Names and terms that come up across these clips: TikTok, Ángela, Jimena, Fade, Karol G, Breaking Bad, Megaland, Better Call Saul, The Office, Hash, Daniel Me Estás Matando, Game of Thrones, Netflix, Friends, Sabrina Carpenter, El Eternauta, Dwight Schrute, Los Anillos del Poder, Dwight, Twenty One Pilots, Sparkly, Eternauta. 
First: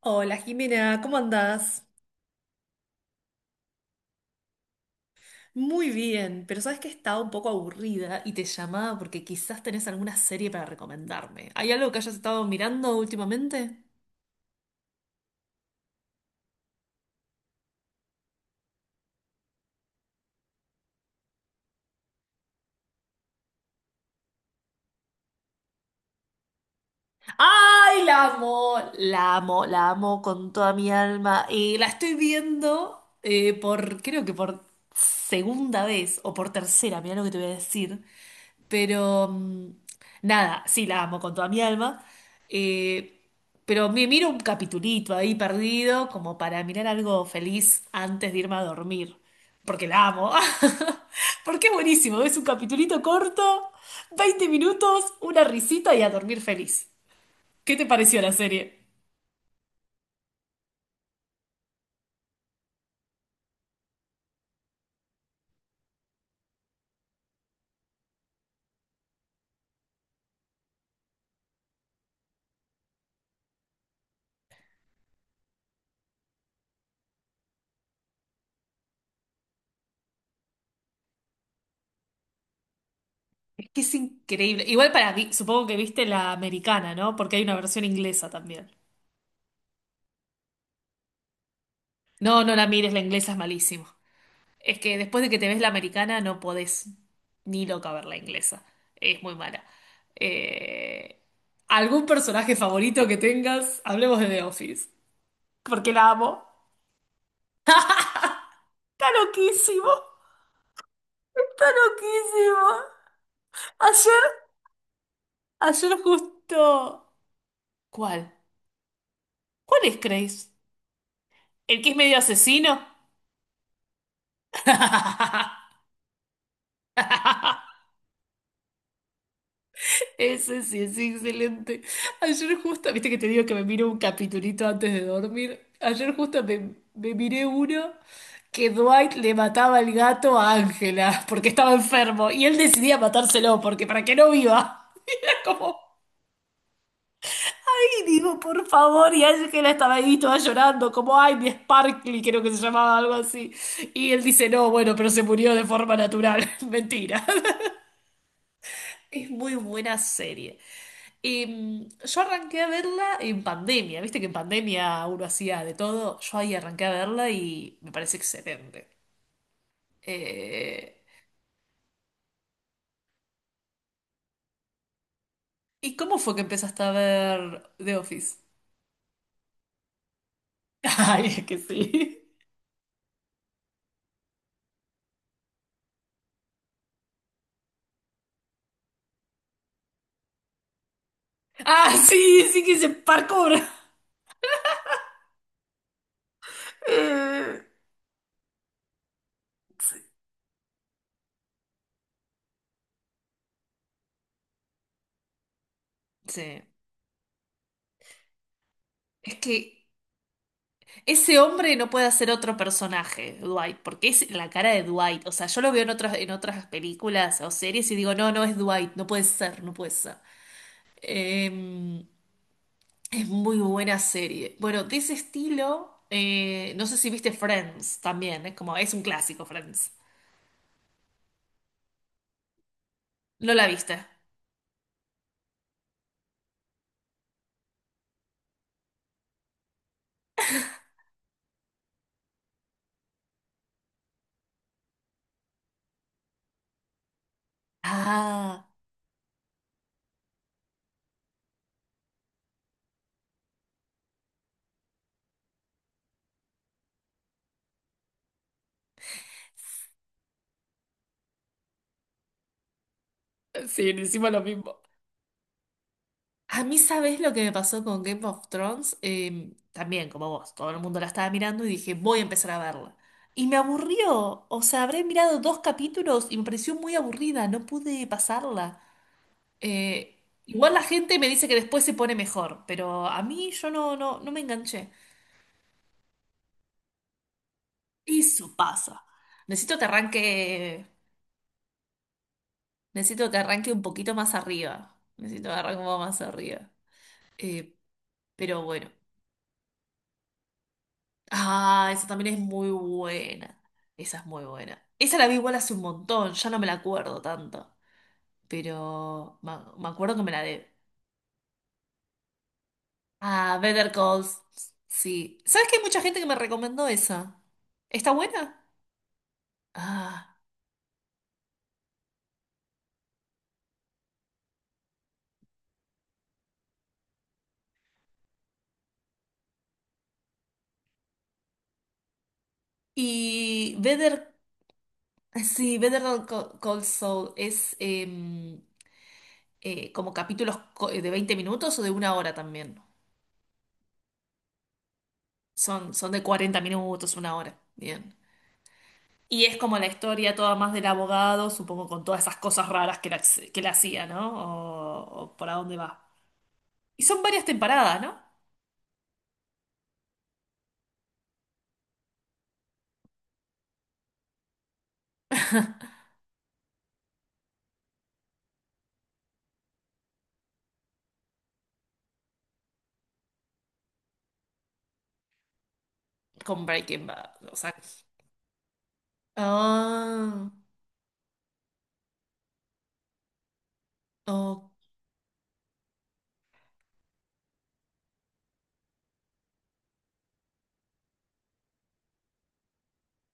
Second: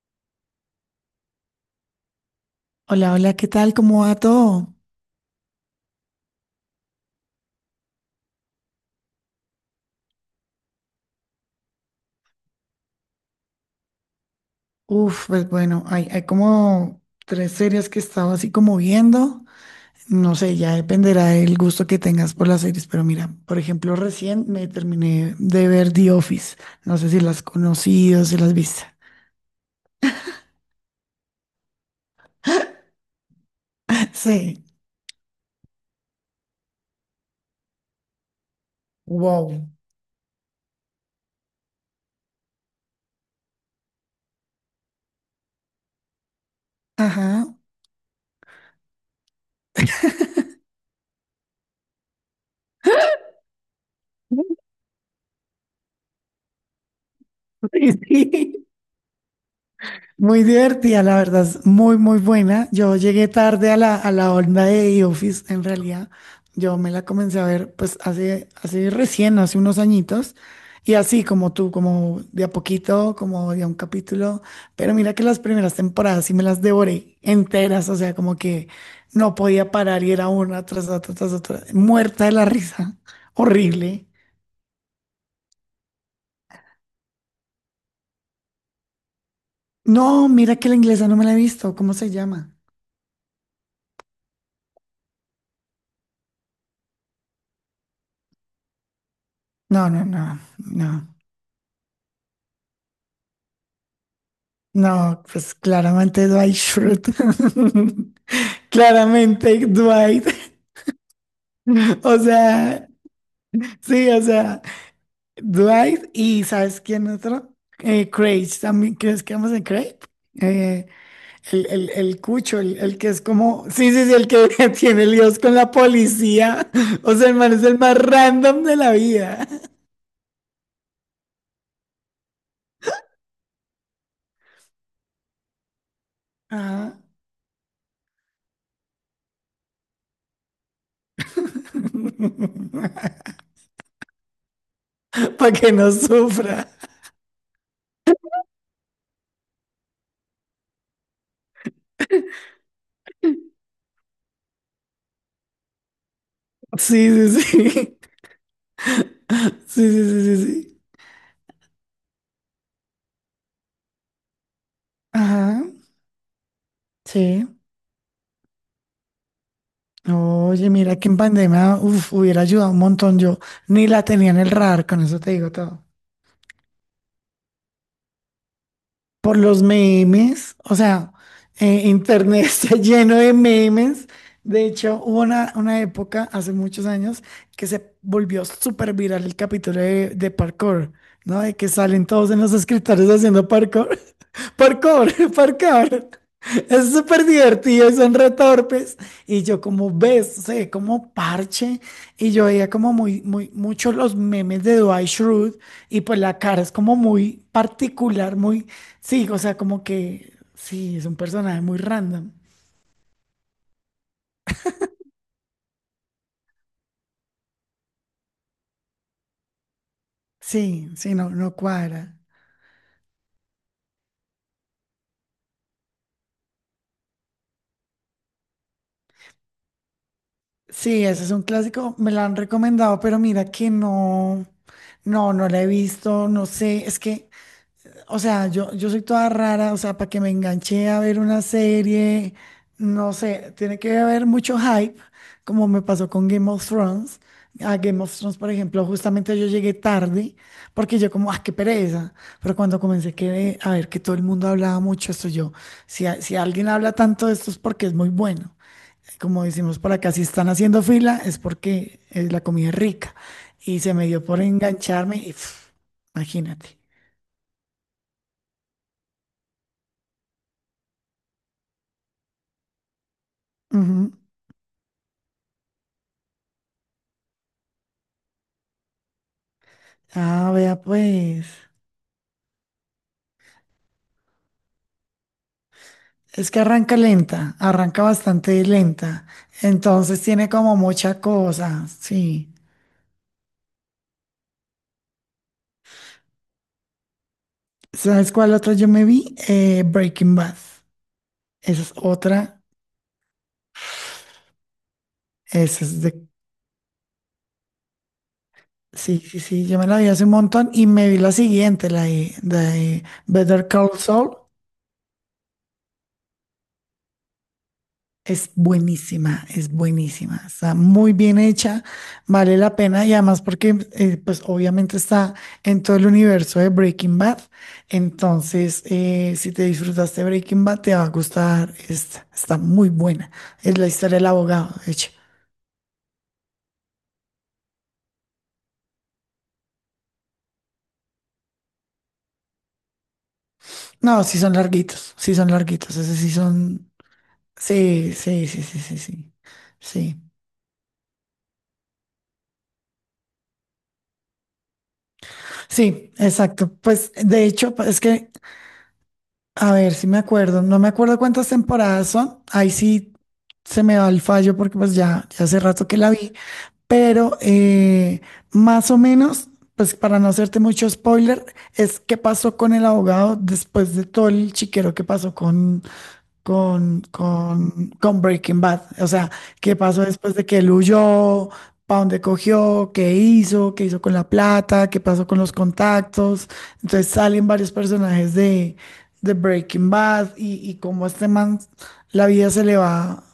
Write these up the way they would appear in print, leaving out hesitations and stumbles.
Hola Jimena, ¿cómo andás? Hola, hola, ¿qué tal? ¿Cómo va todo? Muy bien, pero sabes que estaba un poco aburrida y te llamaba porque quizás tenés alguna serie para recomendarme. ¿Hay algo que hayas estado mirando últimamente? Uf, pues bueno, hay como tres series que he estado así como viendo. No sé, ya dependerá del gusto que tengas por las series, pero mira, por ejemplo, recién me terminé de ver The Office. No sé si las has ¡Ay, conocido, la si las has amo! visto. La amo, la amo con toda mi alma. La estoy viendo creo que por Sí. segunda vez o por tercera, mira lo que te voy a decir. Pero Wow. nada, sí, la amo con toda mi alma. Eh, pero me miro un capitulito ahí perdido como para mirar algo Ajá. feliz antes de irme a dormir. Porque la amo. Porque es buenísimo. Es un capitulito corto, 20 minutos, una risita y a dormir feliz. ¿Qué te Sí, pareció la sí. serie? Muy divertida, la verdad, es muy, muy buena. Yo llegué tarde a la onda de The Office, en realidad. Yo me la comencé a ver, pues, hace recién, hace unos añitos. Y así como tú, como de a poquito, como de a un capítulo. Pero mira que las primeras temporadas sí me las devoré enteras, o sea, como que no podía parar y era una tras otra, muerta de la risa. Es que es Horrible. increíble. Igual para mí, supongo que viste la americana, ¿no? Porque hay una versión inglesa también. No, mira que la inglesa no me la he visto. ¿Cómo se No, llama? no la mires, la inglesa es malísimo. Es que después de que te ves la americana no podés ni loca ver la inglesa. Es muy mala. No, no, no, no. Eh, ¿Algún personaje favorito que tengas? Hablemos de The Office. No, pues Porque la claramente amo. Dwight Schrute. Está Claramente loquísimo. Dwight. Está O loquísimo. sea, sí, o Ayer, sea, ayer Dwight y ¿sabes quién justo... otro? ¿Cuál? Craig, también, ¿crees que vamos en ¿Cuál Craig? es Grace? Eh, el, ¿El el, que es medio el cucho, el, asesino? el que es como, sí, sí, sí, el que tiene líos con la policía. O sea, el man es el más random de la vida. Ese sí es excelente. Ayer justo, viste que te digo que me miro un capitulito antes de dormir. Ayer justo me, Ajá. me miré uno que Dwight le mataba el gato a Ángela porque estaba enfermo y él decidía matárselo porque para que no viva. Para que Como, no sufra. ay, digo, por favor, y Ángela estaba ahí toda llorando, como, ay, mi Sparkly, creo que se llamaba algo así. Y él dice, no, bueno, pero se murió de forma natural. Mentira. Sí, sí, sí. Es muy Sí, buena sí, sí, serie. sí, sí. Yo arranqué a verla en pandemia, viste que en pandemia uno hacía Ajá, de todo, yo ahí arranqué a verla sí. y me parece excelente. Oye, Eh, mira que en pandemia, uf, hubiera ayudado un montón. Yo ni la tenía en el radar, con eso te digo todo. ¿Y cómo fue que empezaste a ver The Office? Por los memes, o sea, Ay, es que sí. internet está lleno de memes. De hecho, hubo una época, hace muchos años, que se volvió súper viral el capítulo de parkour, ¿no? De que Ah, salen todos en sí, los sí que hice escritorios haciendo parkour. parkour. Parkour, parkour. Es súper Eh, divertido y son retorpes. Y yo como sí. ves, se ve como parche. Y yo veía como muy, muy, muchos los memes de Dwight Schrute. Y pues la Sí. cara es como muy particular, muy, sí, Es o sea, como que que, sí, es un ese personaje hombre muy no puede hacer random. otro personaje, Dwight, porque es la cara de Dwight. O sea, yo lo veo en otras, películas o series y digo, no, no es Dwight, no puede ser, no puede ser. Sí, sí, no, no Eh, cuadra. es muy buena serie. Bueno, de ese estilo, no sé si viste Friends también, es como, es un clásico Friends. Sí, ese es un clásico, me lo han recomendado, pero mira ¿No la que viste? no, no, no la he visto, no sé, es que. O sea, yo soy toda rara, o sea, para que me enganché a ver una serie, no sé, tiene que haber mucho hype, como me pasó con Game of Thrones. A Game of Thrones, por Ah, ejemplo, justamente yo llegué tarde, porque yo como, ah, qué pereza. Pero cuando comencé que, a ver que todo el mundo hablaba mucho, esto yo, si, si alguien habla tanto de esto es porque es muy bueno. Como decimos por acá, si están haciendo fila es porque la comida es rica. Y sí, se me dio encima lo por mismo. engancharme y pf, A mí, imagínate. ¿sabes lo que me pasó con Game of Thrones? También, como vos, todo el mundo la estaba mirando y dije, voy a empezar a verla. Y me aburrió, o sea, habré mirado dos capítulos y me pareció muy aburrida, no pude pasarla. Ah, Igual vea la gente me pues. dice que después se pone mejor, pero a mí yo no, no, no me enganché. Es que arranca lenta, arranca Eso bastante pasa. lenta. Necesito que Entonces tiene como arranque, mucha cosa, sí. necesito que arranque un poquito más arriba. Necesito que arranque un poco más arriba. Eh, ¿Sabes cuál pero otra yo bueno. me vi? Breaking Bad. Esa Ah, es esa también es otra. muy buena. Esa es muy buena. Esa la vi igual hace un Esa es de. montón, ya no me la acuerdo tanto. Sí, sí, Pero me sí, yo me me la vi acuerdo que hace un me la montón debe. y me vi la siguiente, la de Ah, Better Better Call Saul. Calls. Sí. ¿Sabes que hay mucha gente que me recomendó esa? ¿Está buena? Es Ah. buenísima, está muy bien hecha, vale la pena y además porque pues obviamente está en todo el universo de Breaking Bad, entonces si te disfrutaste Breaking Bad te va a gustar esta, está muy buena, Y es la historia del Better. abogado, de hecho. Sí, Better Call Saul es como capítulos de 20 minutos o de una hora también. No, sí son larguitos, Son esos de sí 40 son, minutos, una hora. sí, Bien. sí, sí, sí, sí, sí, Y es como la sí. historia toda más del abogado, supongo con todas esas cosas raras que la, hacía, ¿no? O por a dónde va. Sí, exacto. Y Pues son varias de hecho, pues, temporadas, es ¿no? que. A ver si me acuerdo. No me acuerdo cuántas temporadas son. Ahí sí se me va el fallo porque pues ya hace rato que la vi. Pero más o menos, pues para no hacerte mucho spoiler, es qué pasó con el abogado después de todo el chiquero que pasó con, Con con, Breaking Bad, o sea. con, con Breaking Bad. O sea, qué pasó después de Ah, que él huyó, para dónde cogió, qué hizo con la o- plata, qué pasó con los contactos. Entonces salen varios personajes de Breaking Bad y cómo a este man la vida se le va,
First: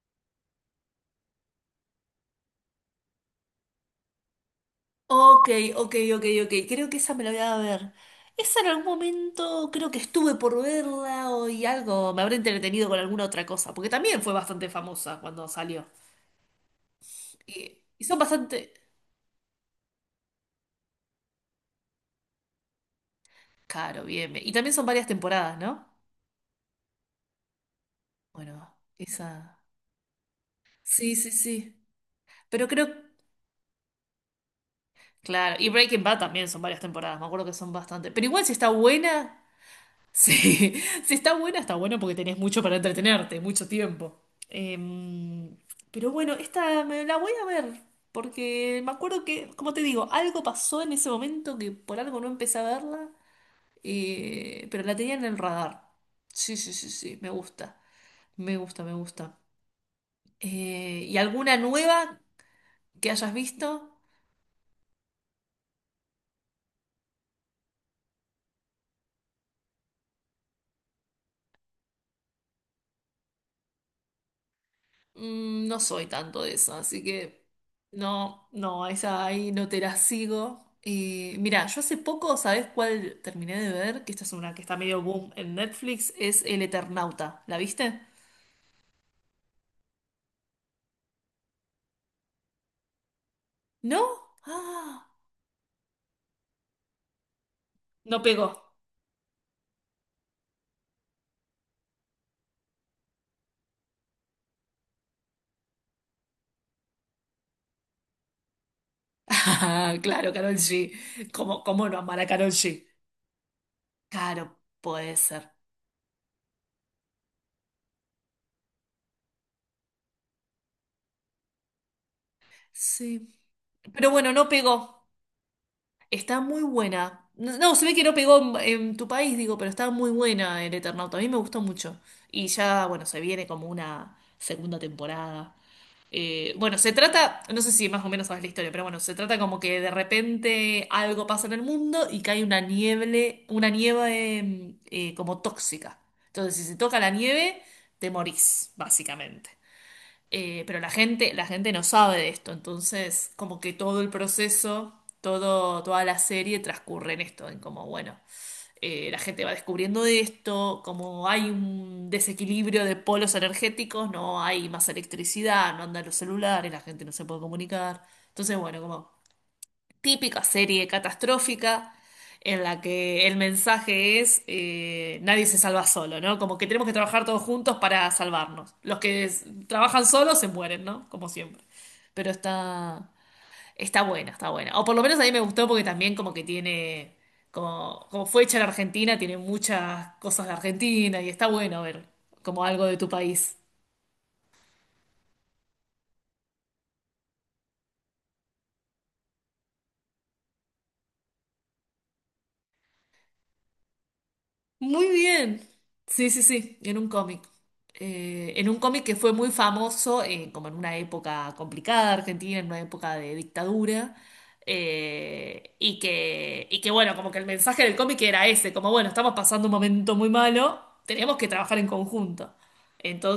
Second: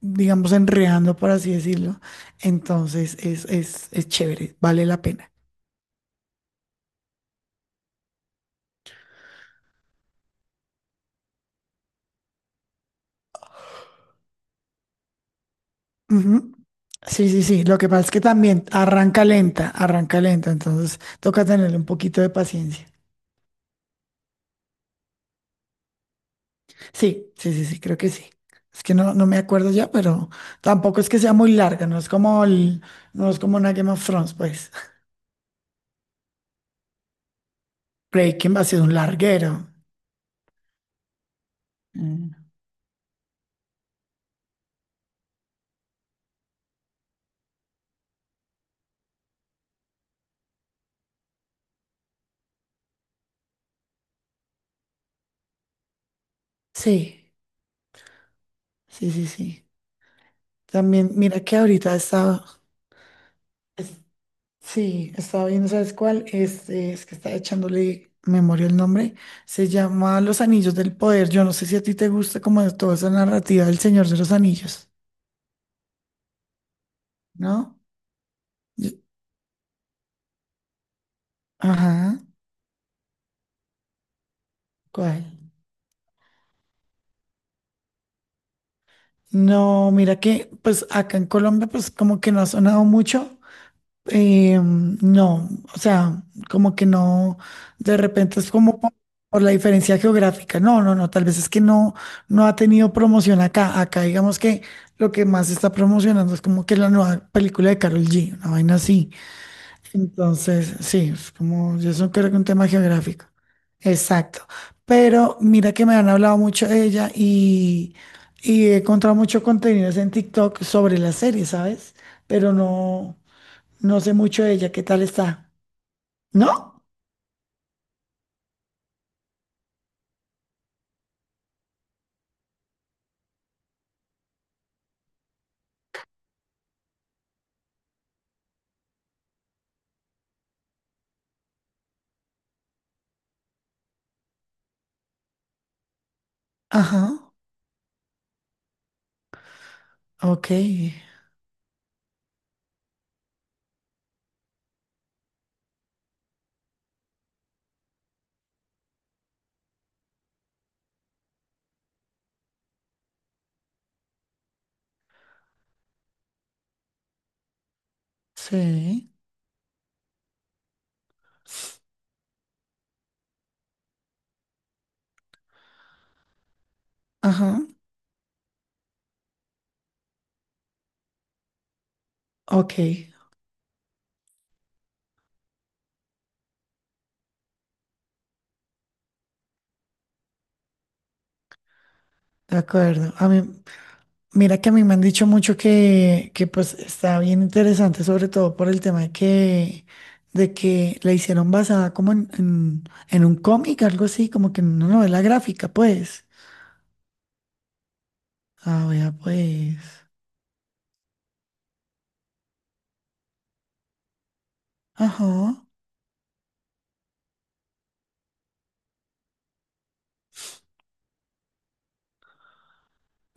digamos, enredando, por así decirlo. Entonces es chévere, vale la pena. ok, ok, ok, ok. Creo que esa me la voy a ver. Esa en algún momento creo que estuve por verla o y algo, me habré entretenido con alguna otra cosa, porque también fue bastante famosa cuando salió. Ujú. Sí, sí, sí. Y, Lo que pasa y es son que también bastante... arranca lenta, entonces toca tenerle un poquito de paciencia. Claro, bien, bien. Y también son varias temporadas, ¿no? Sí, sí, sí, sí, creo que sí. Bueno, Es que no, no me esa... acuerdo ya, pero tampoco es Sí, que sí, sea muy sí. larga, Pero creo, no es como una Game of Thrones, pues. claro, y Breaking Bad también son varias temporadas, me acuerdo que son bastante. Pero igual si Breaking va está a ser un buena, larguero. sí, si está buena, está buena porque Mm. tenés mucho para entretenerte, mucho tiempo. Em, pero bueno, esta me la voy a ver, porque me acuerdo que, como te digo, algo pasó en ese momento que por algo no empecé a verla, pero la tenía en el radar. Sí, sí, sí, sí, Sí, me gusta, me gusta, me sí, sí, gusta. sí. También, ¿Y mira alguna que ahorita nueva estaba, que hayas es- visto? sí, estaba viendo, ¿sabes cuál? Este, es que estaba echándole memoria el nombre. Se llama Los Anillos del Poder. Yo no sé si a ti te gusta como toda esa narrativa del Señor de los Anillos, No soy tanto de eso, así que ¿no? no, no, Yo- esa ahí no te la sigo. Y mira, yo hace Ajá, poco, ¿sabes cuál terminé de ver? Que esta es una que está medio boom ¿cuál? en Netflix, es El Eternauta. ¿La viste? No, mira que pues acá en Colombia pues como que no ha sonado mucho. ¿No? eh, Ah, no, o sea, como que no, de no repente es pegó. como por, la diferencia geográfica. No, no, no, tal vez es que no, no ha tenido promoción acá. Acá digamos que lo que más se está promocionando es como que la nueva película de Karol G, una vaina así. Ah, claro, Karol Entonces, G. sí, es ¿Cómo, como cómo yo no eso amar a creo que un Karol tema G? geográfico. Exacto. Claro, puede Pero ser. mira que me han hablado mucho de ella y he encontrado mucho contenidos en TikTok sobre la serie, ¿sabes? Pero no, Sí. no Pero sé bueno, mucho no de ella. ¿Qué tal pegó. está? Está muy ¿No? buena. No, no, se ve que no pegó en, tu país, digo, pero está muy buena el Eternauta. A mí me gustó mucho. Y ya, bueno, se viene como una segunda temporada. Bueno, se trata, no sé si más o menos sabes la historia, pero bueno, se trata como que de repente algo pasa en el mundo y cae una nieve como tóxica. Entonces, si se toca Ajá. la nieve, te morís, básicamente. Ok. Pero la gente no sabe de esto, entonces como que todo el proceso, toda la serie transcurre en esto, en como, bueno, la gente va descubriendo de esto, como hay un desequilibrio de polos energéticos, no hay más electricidad, no andan los celulares, la gente no se puede comunicar. Entonces, bueno, Sí. como típica serie catastrófica en la que el mensaje es nadie se salva solo, ¿no? Como que tenemos que trabajar todos Ajá. juntos para salvarnos. Los que trabajan solos se mueren, ¿no? Como siempre. Pero Ok. Está buena, está buena. O por lo menos a mí me gustó porque también como que tiene, como fue hecha en Argentina, tiene muchas cosas de Argentina y está bueno ver De como algo de tu acuerdo. A mí. país. Mira que a mí me han dicho mucho que pues está bien interesante, sobre todo por el tema de que la hicieron basada como en un cómic, algo así, como que en una Muy novela bien. gráfica, pues. Sí, sí, sí, en un cómic. En un Ah, cómic vea, que fue muy pues. famoso, como en una época complicada de Argentina, en una época de dictadura, Ajá, y que bueno, como que el mensaje del cómic era ese, como bueno, estamos pasando un momento muy malo, tenemos que trabajar en conjunto.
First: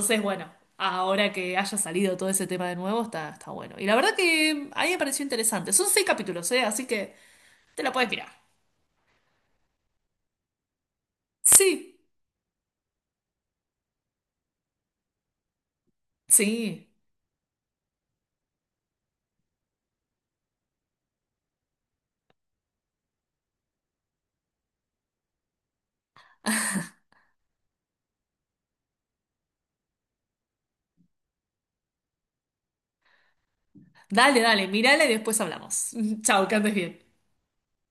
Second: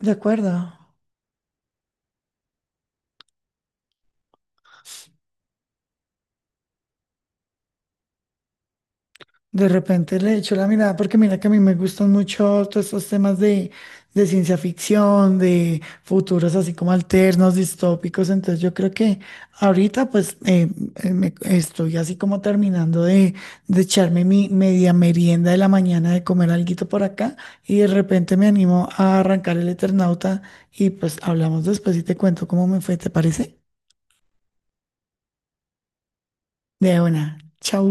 de bueno, acuerdo. ahora que haya salido todo ese tema de nuevo, está, está bueno. Y la verdad que ahí me pareció interesante. Son seis capítulos, ¿eh? Así que te la puedes mirar. De repente le echo la mirada porque mira que a mí me Sí, gustan mucho todos estos temas de ciencia ficción, de futuros así sí. como alternos, distópicos. Entonces yo creo que ahorita pues estoy así como terminando de echarme mi media merienda de la mañana, de comer alguito por acá y de repente me animo a arrancar el Eternauta y pues hablamos después y te cuento cómo me fue, ¿te parece? Dale, dale, mírala y después hablamos. Chao, que andes De bien. una, chau.